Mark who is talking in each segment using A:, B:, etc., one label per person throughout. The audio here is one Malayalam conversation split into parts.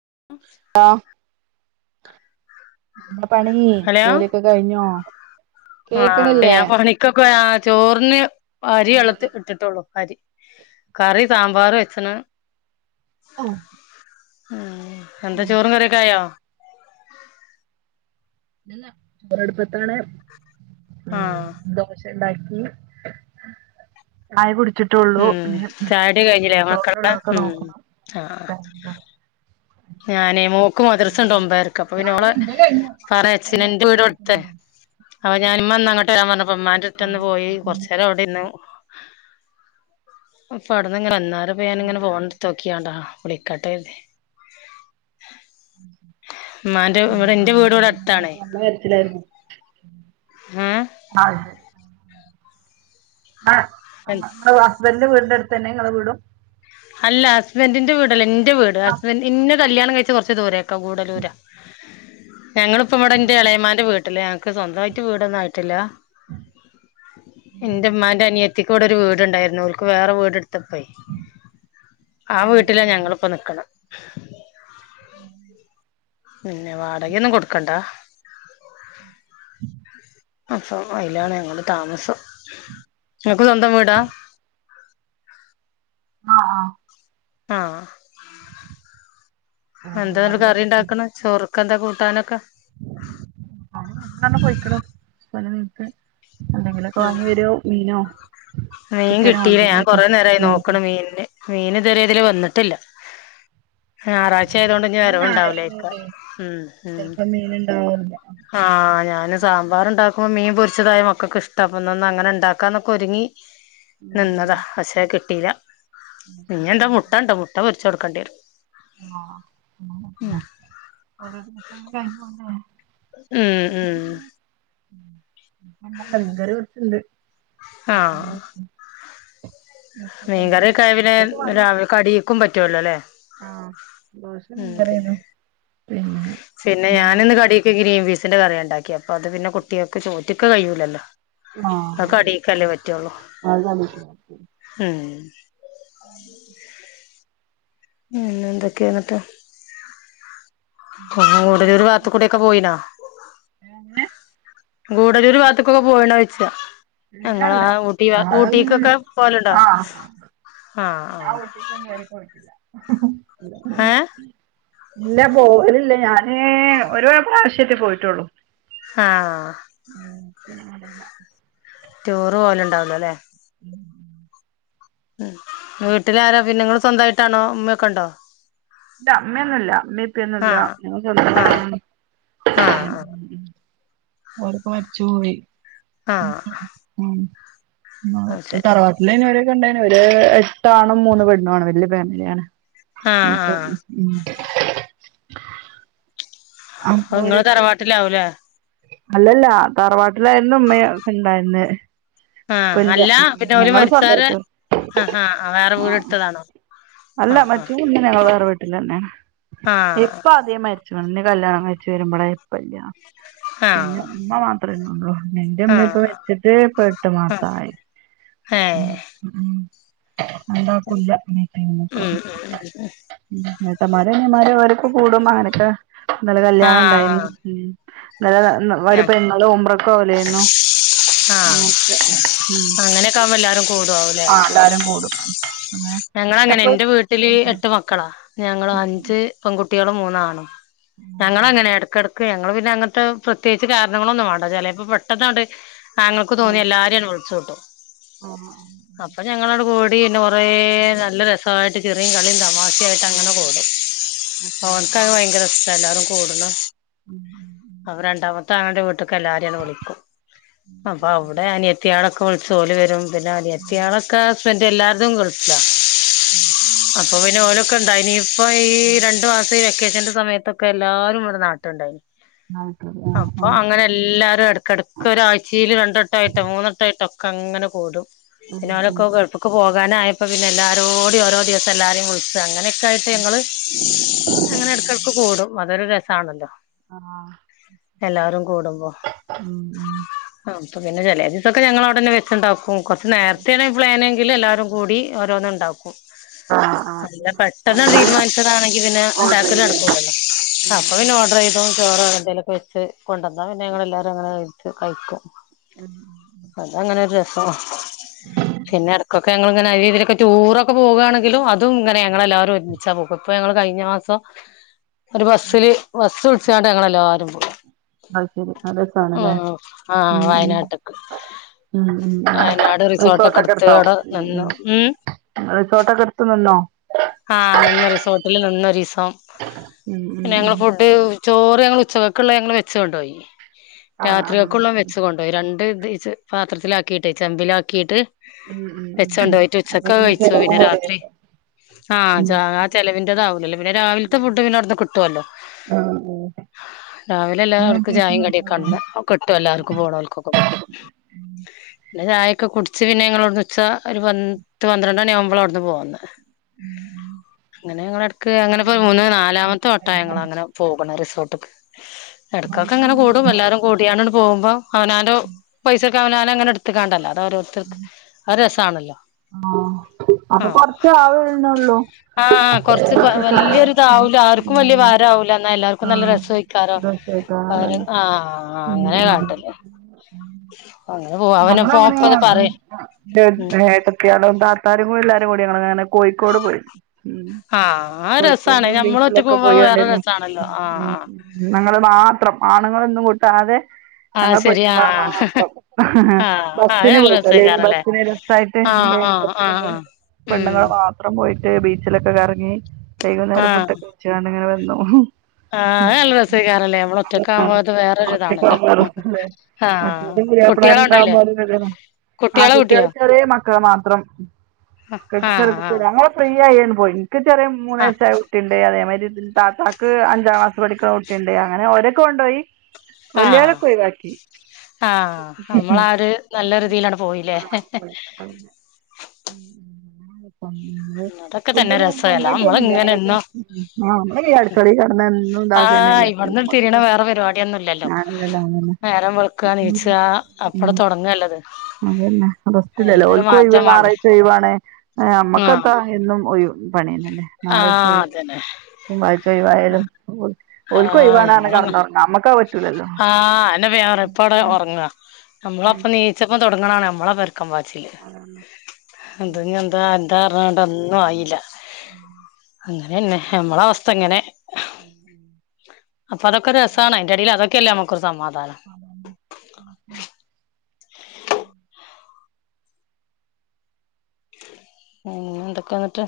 A: [unintelligible]
B: നമ്മെളെ പണി ജോലിയൊക്കെ കഴിഞ്ഞോ
A: ആ
B: കേക്കണില്ലേ
A: ഞാൻ പണിക്കൊക്കെ ആ ചോറിന് അരി
B: ജോലി
A: വെള്ളത്തിക്ക് ഇട്ടിട്ട് ഒള്ളു അരി. കറി സാമ്പാർ വെച്ചണ്
B: ആ.
A: ഉം എന്താ ചോറും കറിയും ഒക്കെ ആയോ
B: ചോറ് അടുപ്പത്താണ്.
A: ആഹ്
B: ദോശ ഉണ്ടാക്കി ചായ കുടിച്ചി ഇട്ടുള്ളൂ
A: ഉം
B: പി
A: ചായുടി കഴിഞ്ഞില്ലേ മക്കളുടെ
B: ചോറ്ള്ളൊക്കെ
A: ഉം
B: നോക്കണം
A: ആഹ് ഞാനേ മോ ഓക്ക് മദ്രസ ഉണ്ട് ഒമ്പതരക്ക് അപ്പൊ പിന്ന ഓളെ
B: ചായയുടെ ഇന്റെ കഴിഞ്ഞു
A: പറഞ്ഞയച്ചു
B: ആകെ
A: ഇന്റെ
B: മോനൊക്കെ
A: വീട് [unintelligible]
B: എണീറ്റിട്ടുള്ളൂ
A: അവ ഞാന് ഉമ്മന്ന് അങ്ങട്ട് വരാൻ പറഞ്ഞപ്പോ ഉമ്മാന്റെ അടുത്ത് ഒന്നു പോയി
B: ആഹ്
A: കൊറച്ചേരം അവിടെ ഇര്ന്ന്. [unintelligible] ലെ കട്ടായത്. ഇമ്മാന്റെ ഇവിടെ എന്റെ വീട് ഇവിടെ അടുത്താണ്
B: ആ വരത്തിലായിരുന്നു [unintelligible]
A: ഏഹ്
B: ആഹ് ഹസ്ബന്റിന്റെ വീടിന്റെ അടുത്ത് തന്നെ നിങ്ങളെ വീടും
A: അല്ല ഹസ്ബന്റിന്റെ വീടല്ലല്ല എന്റെ വീട്
B: ആഹ്
A: ഹസ്ബൻ്റ് ഇന്നെ കല്യാണം കഴിച്ച് കുറച്ച് ദൂരെ ക്ക ഗൂഡലൂരാ ഞങ്ങളിപ്പ ഇവിടെ എന്റെ എളയമാന്റെ വീട്ടി ട്ടില് ഞങ്ങക് സ്വന്തയിട്ട് വീടൊന്നും ആയിട്ടില്ല. എന്റമ്മാന്റെ അനിയത്തി ഇപ്പോവിടെ ഒരു വീടുണ്ടായിരുന്നു ഓല്ക് വേറെ വീടെടുത്തപ്പളേ ആ വീട്ടില ഞങ്ങളിപ്പോ നിക്ക്ണ്.
B: ഉം
A: പിന്നെ വാടക ഒന്നും കൊടുക്കണ്ടാ അപ്പൊ അയിലാണ് ഞങ്ങളെ താമസം നിനക്ക് സ്വന്തം വീടാ
B: ആഹ ആഹ
A: ആഹ്
B: ആഹ്
A: എന്താന
B: വാതില്
A: കറി
B: തുറന്നിട്ട്
A: ഉണ്ടാക്കണ ചോറുക്ക എന്താ കൂട്ടാനൊക്കെ
B: ആ ഇന്ന് പോയിക്ക്ണ് എന്തെങ്കിലൊക്കെ
A: ഉം
B: വാങ്ങി വരവും മീനോ.
A: മീൻ
B: ചിക്കനോ
A: കിട്ടിയില്ല ഞാൻ
B: എന്തെങ്കിലുമൊക്കെ
A: കൊറേ നേരായി നോക്ക്
B: ഉം
A: ണ് മീനിന്. മീൻ ഇതുവരെ ഇതിലെ വന്നിട്ടില്ല. ഞാറാഴ്ച ആയതുകൊണ്ട് ഇഞ്ഞ്
B: ഇന്ന്
A: വരവ് ഉണ്ടാവൂലെര്ക്കും ഉം, ഉം.
B: മീന് ഉണ്ടാവൂല്ല [unintelligible]
A: ആഹ് ഞാന് സാമ്പാറണ്ടാക്കും മീൻ പൊരിച്ചതായും ഒക്കൊക്കെ ഇഷ്ട അപ്പന്ന് അങ്ങനെ ഇണ്ടാക്കാന്നൊക്കെ ഒരുങ്ങി [inaudible] നിന്നതാ പക്ഷേ കിട്ടീല്ല ഇഞ്ഞ് എന്താ മുട്ട ഇണ്ട് മുട്ട പൊരിച്ച് കൊടുക്കണ്ടി വരും. ഉം
B: ആഹ് [unintelligible]
A: ഉം, ഉം.
B: ങ്കറി കുറച്ചുണ്ട് ഉണ്ട്
A: മീൻകറക്കെ ആയ പിനെ
B: എന്തെങ്കിലുമൊക്കെ വാങ്ങി
A: കടിക്കും പറ്റുവല്ലോ അല്ലേ
B: ആഹ് ദോശ
A: ഉം പിന്നെ
B: നിങ്ങടെയാണോ
A: പിന്നെ ഞാനിന്ന് കടീക്ക് ഗ്രീൻ പീസിന്റെ കറിയാ ഉണ്ടാക്കി അപ്പൊ അത് പിന്നെ കുട്ടികൾക്ക് ചോറ്റ്ക്ക് കയൂല്ലല്ലോ അത്
B: ആഹ്
A: കടീക്കല്ലേ പറ്റുള്ളു
B: അത്
A: ഉം പിന്ന എന്തൊക്കെന്ന്‌ട്ട്? ആ ഗൂഡല്ലൂര്
B: കണ്ടിട്ടില്ല
A: ഭാത്ത്ക്കൂടൊക്കെ പോയിനോ ഗൂടല്ലൂർ ഭാഗത്ത്ക്ക്ക്കെ പോയ്ണോയ്ച്ച ഞങ്ങളാ
B: ഇല്ലല്ല
A: ഊട്ടി
B: അതൊന്നും
A: ഊട്ടീക്കോക്കെ പോവലുണ്ടോ?
B: ആഹ്
A: ആഹ് ആഹ് ഏഹ്
B: [unintelligible] ഇല്ല പോവലില്ല. ഞാനെ ഒരു പ്രാവശ്യല്ല്യേ പോയിട്ടുള്ളൂ.
A: ആഹ
B: [inaudible]
A: ടൂറ് പോവല്ണ്ടാവൂല ലേ
B: ഉം
A: ഉം വീട്ടിലാരാപിന്നെ നിങ്ങൾ സ്വന്തായിട്ടാണോ ഉമ്മേക്കണ്ടോ
B: ഇല്ല അമ്മയൊന്നുല്ല അമ്മ ഇക്കയൊന്നുല്ല
A: ആഹ് ആഹ് ആഹ്
B: [inaudible]
A: ആഹ്
B: ഓലപ്പ മരിച്ചു പോയി
A: ആഹ്
B: [unintelligible] അ ന്ന
A: അത്
B: ഓല്
A: ശരി
B: തറവാട്ട ഇല്ല ഇന്നേരൊക്കെ ഉണ്ടായിന് ഒരു എട്ടാനും മൂന്ന് പെണ്ണും ആണ് വല് ഫാമിലിയണ്
A: ആഹ്
B: പ്പെ
A: ആഹ്
B: ഉം അപ്പൊ
A: ങ്ങള്
B: ഓരൊക്കെ
A: തറവാട്ടിലാവൂലേ
B: അല്ലല്ല താറവാട്ടിലായന്ന് ഉമ്മയ ണ്ടായിരുന്ന്
A: ആ അല്ല പിന്നോല് മരിച്ചാരെ
B: സ്വന്തായിട്ട്
A: അഹാ ആ വേറെ വീട് ട്ത്തതാണോ
B: അല്ല [unintelligible] വേറെ വീട്ടിലന്നെയാണ് ഇപ്പ ആദ്യമായി ചുണ്ണി കല്യാണം കഴിച്ച് വെരുമ്പളേ പ്പല്ല
A: ആഹ് ആഹ്
B: പിന്നെ ഉമ്മ മാത്രന്നേ ഉള്ളൂ ഇന്റെ ഉമ്മിം പ്പം
A: ആഹ്
B: മരിച്ചിട്ട് പ്പോ എട്ട്
A: ആഹ്
B: മാസായി ഉ
A: ഏഹ്
B: ഉം [unintelligible] ഉം
A: ഉം ഉം
B: ഏട്ടന്മാരും അനിയന്മാരും ഓലൊക്കെ കൂടുമ്പോ അങ്ങനൊക്കെ ഇന്നലെ കല്യാണം ണ്ടായിന്ന്
A: ആഹ്
B: ഉം ഇന്നലെ [unintelligible]
A: ആഹ്
B: പെങ്ങൾ ഉംറ പോലേനു
A: ആഹ്
B: അങ്ങനൊക്കെ ഉം
A: അങ്ങനെയൊക്കെ ആവുമ്പോ എല്ലാരും
B: ആഹ് എല്ലാരും കൂടും അങ്ങനെ
A: ഞങ്ങള അങ്ങനെ
B: എപ്പഴും
A: എന്റെ വീട്ടില് എട്ട്
B: ആഹ്
A: മക്കളാ ഞങ്ങള് അഞ്ച് പെൺകുട്ടിളും മൂന്നാന്നും ഞങ്ങളങ്ങനെയാ എടക്കെടുക്ക് ക്ക് ഞങ്ങള് പിന്നെ അങ്ങൻത്തെ പ്രത്യേകിച്ച് കാരണങ്ങളൊന്നും വാണ്ട ചെലേപ്പോ പെട്ടന്നാണ്ട് അങ്ങൾക്
B: ആഹ്
A: തോന്നിയ എല്ലാരിം ആൻഡ് വിളിച് കൂട്ടും
B: ആഹ്
A: അപ്പൊ [unintelligible] ഞങ്ങള ങ്ങു കൂടി കൊറെ നല്ല രസമായിട്ട് ചിറീം കളിയും തമാ [unintelligible]
B: ആഹ്
A: അങ്ങനെ പോണ്. ഓൻക്കത് ഭയങ്കര ഇഷ്ട്ടാട്ട എല്ലാരും കൂടുന്ന അപ്പൊ രണ്ടാമത്തെ ആള്ന്റെ വീട്ട്ക്കെല്ലാരേയ് വിളിക്കും അപ്പൊ അവടെ അനിയത്തിയാളൊക്കെ വിളിച്ച് ഓല് വെരും പിന്നെ അനിയത്തിയാളൊക്കെ ഹസ്ബൻ തെല്ലാര്തും ഗൾഫിലാ അപ്പൊ പിന്നെ ഓലൊക്കെ ഇണ്ടായ്നീ ഇപ്പ ഈ രണ്ടു മാസം ഈ വെക്കേഷന്റെ സമയ ത്തൊക്കെ എല്ലാരുംവടെ നാട്ട്ണ്ടായിനി
B: ആഹ് ആഹ് ആഹ്
A: അപ്പൊ
B: ആഹ്
A: അങ്ങനെ എല്ലാരും എടക്കെടക്കൊരാഴ്ച്ചീല് രണ്ടെട്ടായിട്ടോ മൂന്നെട്ടായിട്ടോ ഒക്കെ അങ്ങനെ കൂടും
B: ഉം
A: പിന്നോലൊക്കെ ഗൾഫ്ക് പോകാനായപ്പോ പിന്നെ എല്ലാരോടേം ഓരോ ദിവസം എല്ലാരേം വിളിച്ച് അങ്ങനെ ക്കായിട്ട് ഞങ്ങള് അങ്ങനെ എടക്കെടക്ക് കൂടും അതൊരു രസാണല്ലോ എല്ലാരും കൂടുമ്പോ
B: ആഹ്
A: ആ അപ്പൊ പിന്നെ ചെലേ ദിവസൊക്കെ ഞങ്ങളവിടെന്നെ വെച്ച്ണ്ടാക്കും കൊർച്ച് നേരത്തെണ് പ്ലാന് ഇല്ല ല്ലാരും കൂടി ഓരോന്ന്ണ്ടാക്കും
B: ആഹ് ആഹ്
A: അല്ല പെട്ടെന്നാണ്ട്
B: അല്ലെങ്കിൽ
A: തീരുമാനിച്ചതാണെങ്കി പിന്നെ
B: ഓർഡർ ചെയ്യൂല്ലേ
A: ണ്ടാക്കലടക്കൂല്ലല്ലോ
B: ഉം
A: അപ്പൊ
B: ഉം
A: പിന്നെ
B: ഉം
A: ഓഡറെയ്തു ചോറ് അങ്ങനെ എന്തേലൊക്കെ വെച്ച് കൊണ്ടന്നാ പിന്നെ ഞങ്ങളെല്ലാരും അങ്ങനെ കഴിക്കും കഴിക്കും
B: ഉം
A: അത അങ്ങനെരു രസ പിന്നെ എടക്കൊക്കെ ഞങ്ങള് ങ്ങനെ അതിലെ ഇതിലെക്കെ റ്റൂറൊക്കെ പോവാണ് ങ്കിലും അതും ഇങ്ങനെ ഞങ്ങളെല്ലാവരും ഒരുമിച്ചാ പോക്ക്, ഇപ്പ ഞങ്ങള് കഴിഞ്ഞ മാസം ഒരു ബസ്സ്ല് ബസ്സ് വിളിച്ചാണ്ട് ഞങ്ങളെല്ലാരും പോയി
B: അത് ശരി അത് രസാണല്ലേ
A: ഉം ആ
B: ഉം ഉം
A: വയനാട്ട്ക്ക്
B: ഉം ഉം ഉം
A: വയനാട് റിസോട്ടൊക്കെ
B: റിസോർട്ടൊക്കെ
A: ഇട്ത്ത് അവടെ നിന്നു മ്മ്
B: റിസോർട്ടൊക്കെട്ത്ത് നിന്നോ?
A: ആഹ് നിന്ന് റിസോർട്ടില് നിന്നൊരീസം.
B: ഉം ഉം
A: പിന്നെ
B: ഉം
A: ഞങ്ങള് ഫുഡ് ചോറ് ഞങ്ങൾ ഉച്ചകക്ക്ള്ള ഞങ്ങൾ വെച്ച് കൊണ്ടോയി
B: ആഹ് ആഹ്
A: രാത്രികൾക്കുള്ള
B: ശരി
A: വെച്ച് കൊ രണ്ട് ഇത് ച്ച് പാത്രത്തിലാക്കിട്ട് ചെമ്പിലാക്കിട്ട്
B: ഉം ഉം ഉം ഉം.
A: വെച്ചൊണ്ടോയിട്ട്
B: അപ്പൊ
A: ഉച്ചക്കത് കഴിച്ചു
B: ചെലവും
A: പിന്നെ രാത്രി
B: കുറയല്ലോ
A: ആ
B: ഉം
A: ജ ആ ചെലവിന്റെതാവുലല്ലോ പിന്നെ രാവിൽത്തെ ഫുഡ് പിന്നെ അവ്ട്ന്ന് കിട്ടല്ലോ
B: ആ, ആ. അങ്ങനെ
A: രാവിലെല്ലാർക്കും
B: വ്യത്യാസം
A: ചായിം
B: വരുന്നുല്ലേ
A: കടിയൊക്കെണ്ട് ഓൻ കെട്ടും എല്ലാർക്കും പോണോൽക്കൊക്കെ കിട്ടും പിന്നെ ചായക്കെ കുട്ച്ച് പിന്നെ ഞങ്ങളവിട്ന്ന് ഉച്ച ഒരു പത്ത് പന്ത്രണ്ടണി ആവുമ്പള അവ്ട്ന്ന് പോന്നത്
B: ഉം ഉ
A: അങ്ങനെ ഞങ്ങളെടക്ക് അങ്ങനെപ്പോ മൂന്ന് നാലാമത്തെ വട്ടാ ഞങ്ങളങ്ങനെ പോകണ റിസോർട്ട്ക്ക് എടക്കൊക്കെങ്ങനെ
B: വൈബാണല്ലേ
A: കൂടും എല്ലാരും കൂടിയാണ്ടണ്ട് പോകുമ്പോ അവനാന്റെ പൈസ അവനാനങ്ങനെ ട്ത്ത്ക്കാണ്ടല്ലൊ അത് ഓരോരുത്തര്ക്ക് അത് രസാണല്ലോ
B: ആ അപ്പോ
A: ആഹ്
B: കൊറച്ചാവ്ണോള്ളു
A: ആഹ് ആ കൊറച്ച് വലൊരി ഇതാ ആർക്കും വലിയ
B: ഉം
A: ഭാരംവൂല എന്നാൽ എല്ലാർക്കും നല്ല
B: ആഹ്
A: രസുയി
B: പ്രദേശക്കാരാണ്
A: [unintelligible] ആഹ്
B: ഉം
A: അങ്ങനെ
B: ഉം
A: കാട്ടല്ലേ. പറയും ഉം
B: [unintelligible] കൂട്ടാളും താത്തരും എല്ലാരും കൂടി എല്ലാരും ഞങ്ങൾ ഇങ്ങനെ കോഴിക്കോട് പോയി മ്മ്ഹ്
A: ആഹ് ആ
B: കോഴിക്കോട്
A: രസാണ് ഞമ്മള് ഒറ്റക്ക്
B: ബീച്ചിലൊക്കെ
A: പോകുമ്പോ അത് വേറെ
B: പോയണ്ടേനു
A: രസാണല്ലോ ആഹ്
B: മ്മ്ഹ് ഞങ്ങള് മാത്രം ആണുങ്ങളൊന്നും കൂട്ടാതെ
A: ആഹ് ആഹ്
B: ഞങ്ങള്
A: ശെരി
B: പെണ്ണുങ്ങള്
A: ആഹ്
B: മാത്രം
A: ആഹ് അത്
B: ബസ്സിന്
A: നല്ല
B: പോയിട്ടോ ലൈൻ
A: രസേയ്ക്കാരല്ലേ
B: ബസ്സിന് രസായിട്ട്
A: ആഹ്
B: ലൈൻ
A: ആഹ്
B: ബസ്സിന്
A: ആഹ് ആഹ് ഉം
B: പെണ്ണ്ങ്ങളെ മ മാത്രം പോയിട്ട് ബീച്ചിലൊക്കെ കറങ്ങി വൈകുന്നേരം ഫുഡൊക്കെ
A: ആഹ്
B: കൈച്ച് ക്കാണ്ട്ങ്ങനെ വന്നു
A: ആഹ് അത് നല്ല രസേക്കാരല്ലേ നമ്മള് ഒറ്റക്കാവുമ്പോ അത് വേറൊരിതാണല്ലോ ആഹ്
B: [unintelligible]
A: കുട്ടികള് ഉണ്ടായില്ലേ
B: ല്ലാരുണ്ടാവുമ്പോ അതും കെത്യേട
A: കുട്ടികളെ
B: ആങ്ങുട്ട്യാള്
A: കൂട്ടിയോ
B: ചെറിയ മക്കള് മാത്രം കെട്ടി
A: ആഹ്
B: [unintelligible]
A: ആഹ്
B: ഞങ്ങള് ഫ്രീയായന്ന് പോയി ഇൻക്ക് ചെറിയ
A: ആഹ്
B: മൂന്നയസ്സായ കു കുട്ടിണ്ട് അതേമാതിരി താത്താക്ക് അഞ്ചാം ക്ലാസ്സ് പഠിക്ക്ണ കുട്ടിണ്ട് അങ്ങനെ ഓരൊക്കെ കൊണ്ടോയി
A: ആഹ്
B: വലിയോരൊക്കെ ഒഴിവാക്കി
A: ആഹ് നമ്മളാ ഒര് നല്ല ഒര്തീലാണ്ട് പോയില്ലേ
B: ഉം ഹ്
A: [unintelligible] തന്നെ
B: ഫ്യൂഡന്നും
A: രസല്ല നമ്മള്
B: കൊണ്ടോയിട്ടൊന്നും ല്ല
A: ഇങ്ങനെ
B: ഏതായാലും
A: എന്നും
B: നമ്മളി അടക്കളികടന്നന്നും ഇണ്ടാക്കന്നല്ലേ
A: ഇവട്ന്ന് തിരിയ്ണ വേറെ പരിപാടിയൊന്നും ഇല്ലല്ലോ
B: ആണല്ലല്ലോ
A: നേരം വെള്ക്ക നീച്ചാ
B: ഉ അതന്നെ റസ്റ്റ്ല്ലല്ലോ
A: അയിനൊരു
B: ഓല്ക് ഒഴിവ്
A: മാറ്റം വേണ്ടേ
B: നാരാഴ്ച ലീവാണ്
A: ആഹ്
B: ഞമ്മക്കെത്താ എന്നും ഒയ് പണിയന്നല്ലെ ഞാറാഴ്ച്ച
A: ആഹ്
B: ഒയ്
A: അതന്നെ
B: [unintelligible] ഴ്ച്ച ഒയ്വായാലും
A: ആഹ് ഞമ്മളൊർങ്ങ ആഹ് [unintelligible] ഇപ്പവടെ ഒറങ്ങാ ഞമ്മളപ്പം നീച്ചപ്പം തൊടങ്ണാണ് ഞമ്മളെ പരക്കം പാച്ചില് ത് ഞ്ഞിയെ ന്താ എന്താ [unintelligible] ഒന്നായില്ല അങ്ങനെന്നെ നമ്മള അവസ്ഥ ഇങ്ങനെ
B: ഉം ഉം
A: അപ്പ അതൊക്കെ രസാണ്. അതിന്റെടിയിൽ അതൊക്കെയല്ലേ നമക്കൊരു സമാധാനം.
B: അതെ
A: [unintelligible] എന്തൊക്കെ ന്ന്ട്ട്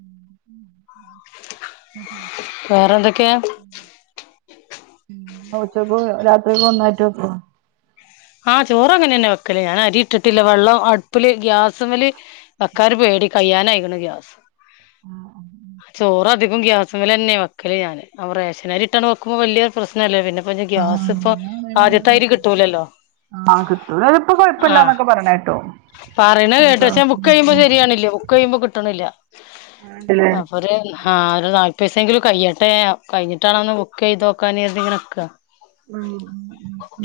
B: ഉം ഉം
A: വേറെ എന്തൊക്കെയ
B: ഉച്ചയ്ക്കും രാത്രിക്കും ഒന്നായിട്ട് വെക്കോ
A: ആഹ് ചോറ് അങ്ങനെ തന്നെ വെക്കലേ ഞാൻ അരി ഇട്ടിട്ടില്ല വെള്ളം അടുപ്പില് ഗ്യാസുമേല് വക്കാന് പേടി കയ്യാനനിക്ണ് ഗ്യാസ് ചോറധികും ഗ്യാസ്മ്മെലെന്നെ വെ. ക്കല് ഞാൻ [unintelligible] റേഷനരിയിട്ട് വെക്കുമ്പോ വലിയ പ്രശ്നം ഇല്ല പിന്നെഇപ്പം ഗ്യാസ് പ്പൊ. ആദ്യത്തായിരി കിട്ടൂലല്ലോ.
B: ആഹ കിട്ടൂപ്പൊ
A: ആഹ്
B: കൊഴപ്പില്ലാന്നൊക്കെ പറഞ്ഞ കേട്ടു
A: പറയണ കേട്ട് പക്ഷെ ബുക്ക് ചെയ്യൂമ്പോ ശരിയണില്ല ബുക്ക് ചെയ്യുമ്പോ കിട്ടണില്ല അപ്പോര് ആഹ് ഒരു നാല് അഞ്ചു ദിസെങ്കിലും കഴിയ്യട്ടെ കഴിഞ്ഞിട്ടാണം ഒന്ന് ബുക്ക് ചെയ്തോക്കാൻ തിങ്ങനെ നിക്ക.
B: ഉ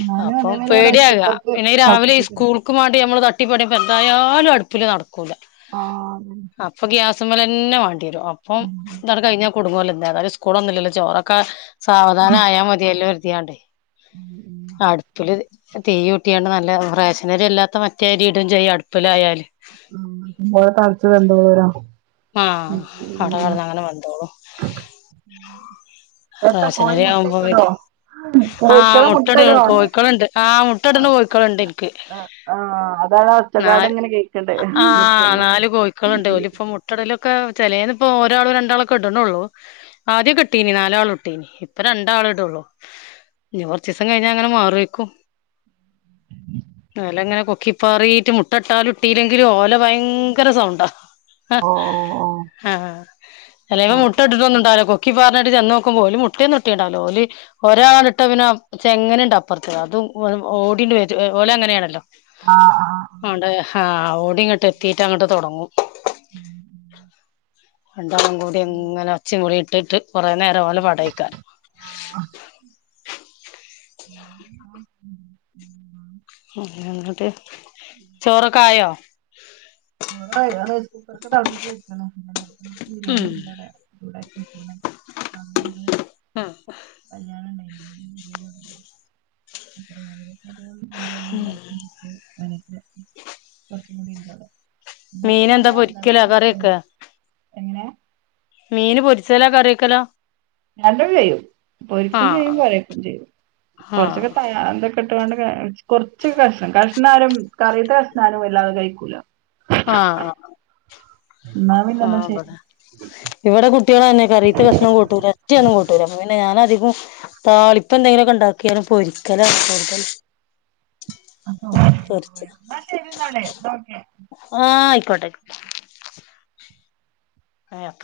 B: ഞാനും അതെ
A: പേടിയല്ല ഇനി രാവിലെ ഈ സ്കൂൾ [unintelligible] നമ്മള് തട്ടിപ്പണിയൊക്കെ എന്തായാലും അടുപ്പില് നടക്കൂല
B: ആഹ് അതന്നെ
A: അ. ഇപ്പൊ ഗ്യാസുംമേൽ തന്നെ വേണ്ടി വരും അപ്പം ഇ കഴിഞ്ഞ കുടുങ്ങൊല്ലോത സ്കൂളൊന്നുല്ലല്ലോ ചോറൊക്കെ സാവധാനം ആയാ മതിയല്ലോരുതിയാണ്ടേയ്. അടുത്തുല് തീ കൂട്ടിയാണ്ട് നല്ലറേഷനരി അല്ലാത്ത മറ്റേരി ഇടും ചെയ്യ അടുപ്പിലായാല്
B: മ്മ് പോലെ തളച്ചു വന്തുപോവരാ.
A: ആഹ അവിടെ കടന്ന് അങ്ങനെ വെന്തോളും
B: എത്ത കോയി
A: റേഷനരി ആവുമ്പോ
B: മുട്ടക്കിടോ
A: ആഹ
B: കോഴിക്കള്
A: മുട്ടട
B: മുട്ടടോ
A: കോഴിക്കളുണ്ട് ആ് മുട്ട ഇടന്ന് കോഴിക്കളുണ്ട് എനിക്ക്
B: ആഹ് ആഹ് അതാണ് ആ ഒച്ചക്കാട്
A: നാല്
B: ഇങ്ങനെ കേക്കണ്ട്
A: അആ
B: മുറ്റന്നൊക്കെ
A: നാല് കോഴിക്കള്ണ്ട് ഓലിപ്പം മുട് കടേലൊക്കെ ചെലേത്പ്പോ ഒരാളും രണ്ടാളൊക്കെ ഇടുണുള്ളൂ ആദ്യം കെട്ടീനീ നാലാളും. [unintelligible] ഇനി കുറച്ച് ദിവസം കഴിഞ്ഞ അങ്ങനെ മാറോക്കും. [unintelligible] [unintelligible] മുട്ട ഇട്ടാലും ഇട്ടില്ലെങ്കിലും ഓല ഭയങ്കര സൗണ്ടാ
B: ഓ ഓ
A: ആഹ ചിലവ
B: ഓ
A: മുട്ട ഇട്ടിട്ടൊന്നും ഉണ്ടാവില്ലോ കൊക്കി പറ പറഞ്ഞിട്ട് ചെന്ന [unintelligible] ഒരാളാണ് ഇട്ട പിന്നെ ചെങ്ങനുണ്ട് അപ്പുറത്ത് അതും ഓടണ്ട ഓല അങ്ങനെയാണല്ലോ
B: ആഹ് ആഹ
A: അണ്ട് ആഹ് ഓടി ഇങ്ങോട്ട് എത്തിട്ട് അങ്ങോട്ട് തുടങ്ങും
B: ഉം
A: രണ്ടാളും കൂടി എങ്ങനെ ഒച്ചയും വിളി ഇട്ടിട്ട് കുറെേ നേരം പോലെ പാടേക്കാരം
B: ആഹ
A: [inaudible] എന്നിട്ട് ചോറൊക്കെ ആയോ
B: ഓ റൈസ് കുക്കർ ഒക്കെ തിളപ്പിച്ച്‌ വെക്കണം
A: ഉം
B: ബിരിയാണി ഉണ്ട്ട [unintelligible] കല്ല്യാണണ്ടായ്ഞ്ഞു [inaudible] രാവിലെല അന കുറച്ചും കൂടി ഇണ്ടടെ
A: മീൻ ന്താ പൊരിക്കലോ കറിവെക്കെ?
B: എങ്ങനെ?
A: മീന് പൊരിച്ചലാ കറിക്കലോ
B: രണ്ടും ചെയ്യും പൊരിക്കും ചെയ്യും
A: ആഹ്
B: കറിവെക്കും ചെയ്യും കുറച്ചൊക്കെ
A: ആഹ്
B: തയാന്തക്ക്. കെട്ടുകണ്ട് കൊറച്ച് കഷ്ണം കഷ്ണാരും കറിയത്ത കഷ്ണാരും വല്ലാതെ കഴിക്കൂല
A: ആഹ ആ
B: എന്നാ
A: ഹാ
B: പിന്നെന്നാ ശരി
A: വെടെ ഇവിടെ കുട്ടികള തന്നെ കറീത്ത് കഷ്ണം കൂട്ടൂല ഒറ്റ ഒരെണ്ണം കൂട്ടൂല പിന്നെ ഞാൻ അധികം താളിപ്പൊ എന്തെങ്കിലുമൊക്കെ ഉണ്ടാക്കിയാലും പൊരിക്കല കൂടുതൽ
B: അ എന്നാ ശരി ന്നാൽ ഒക്കെ
A: ആഹ ആയിക്കോട്ടെ [unintelligible]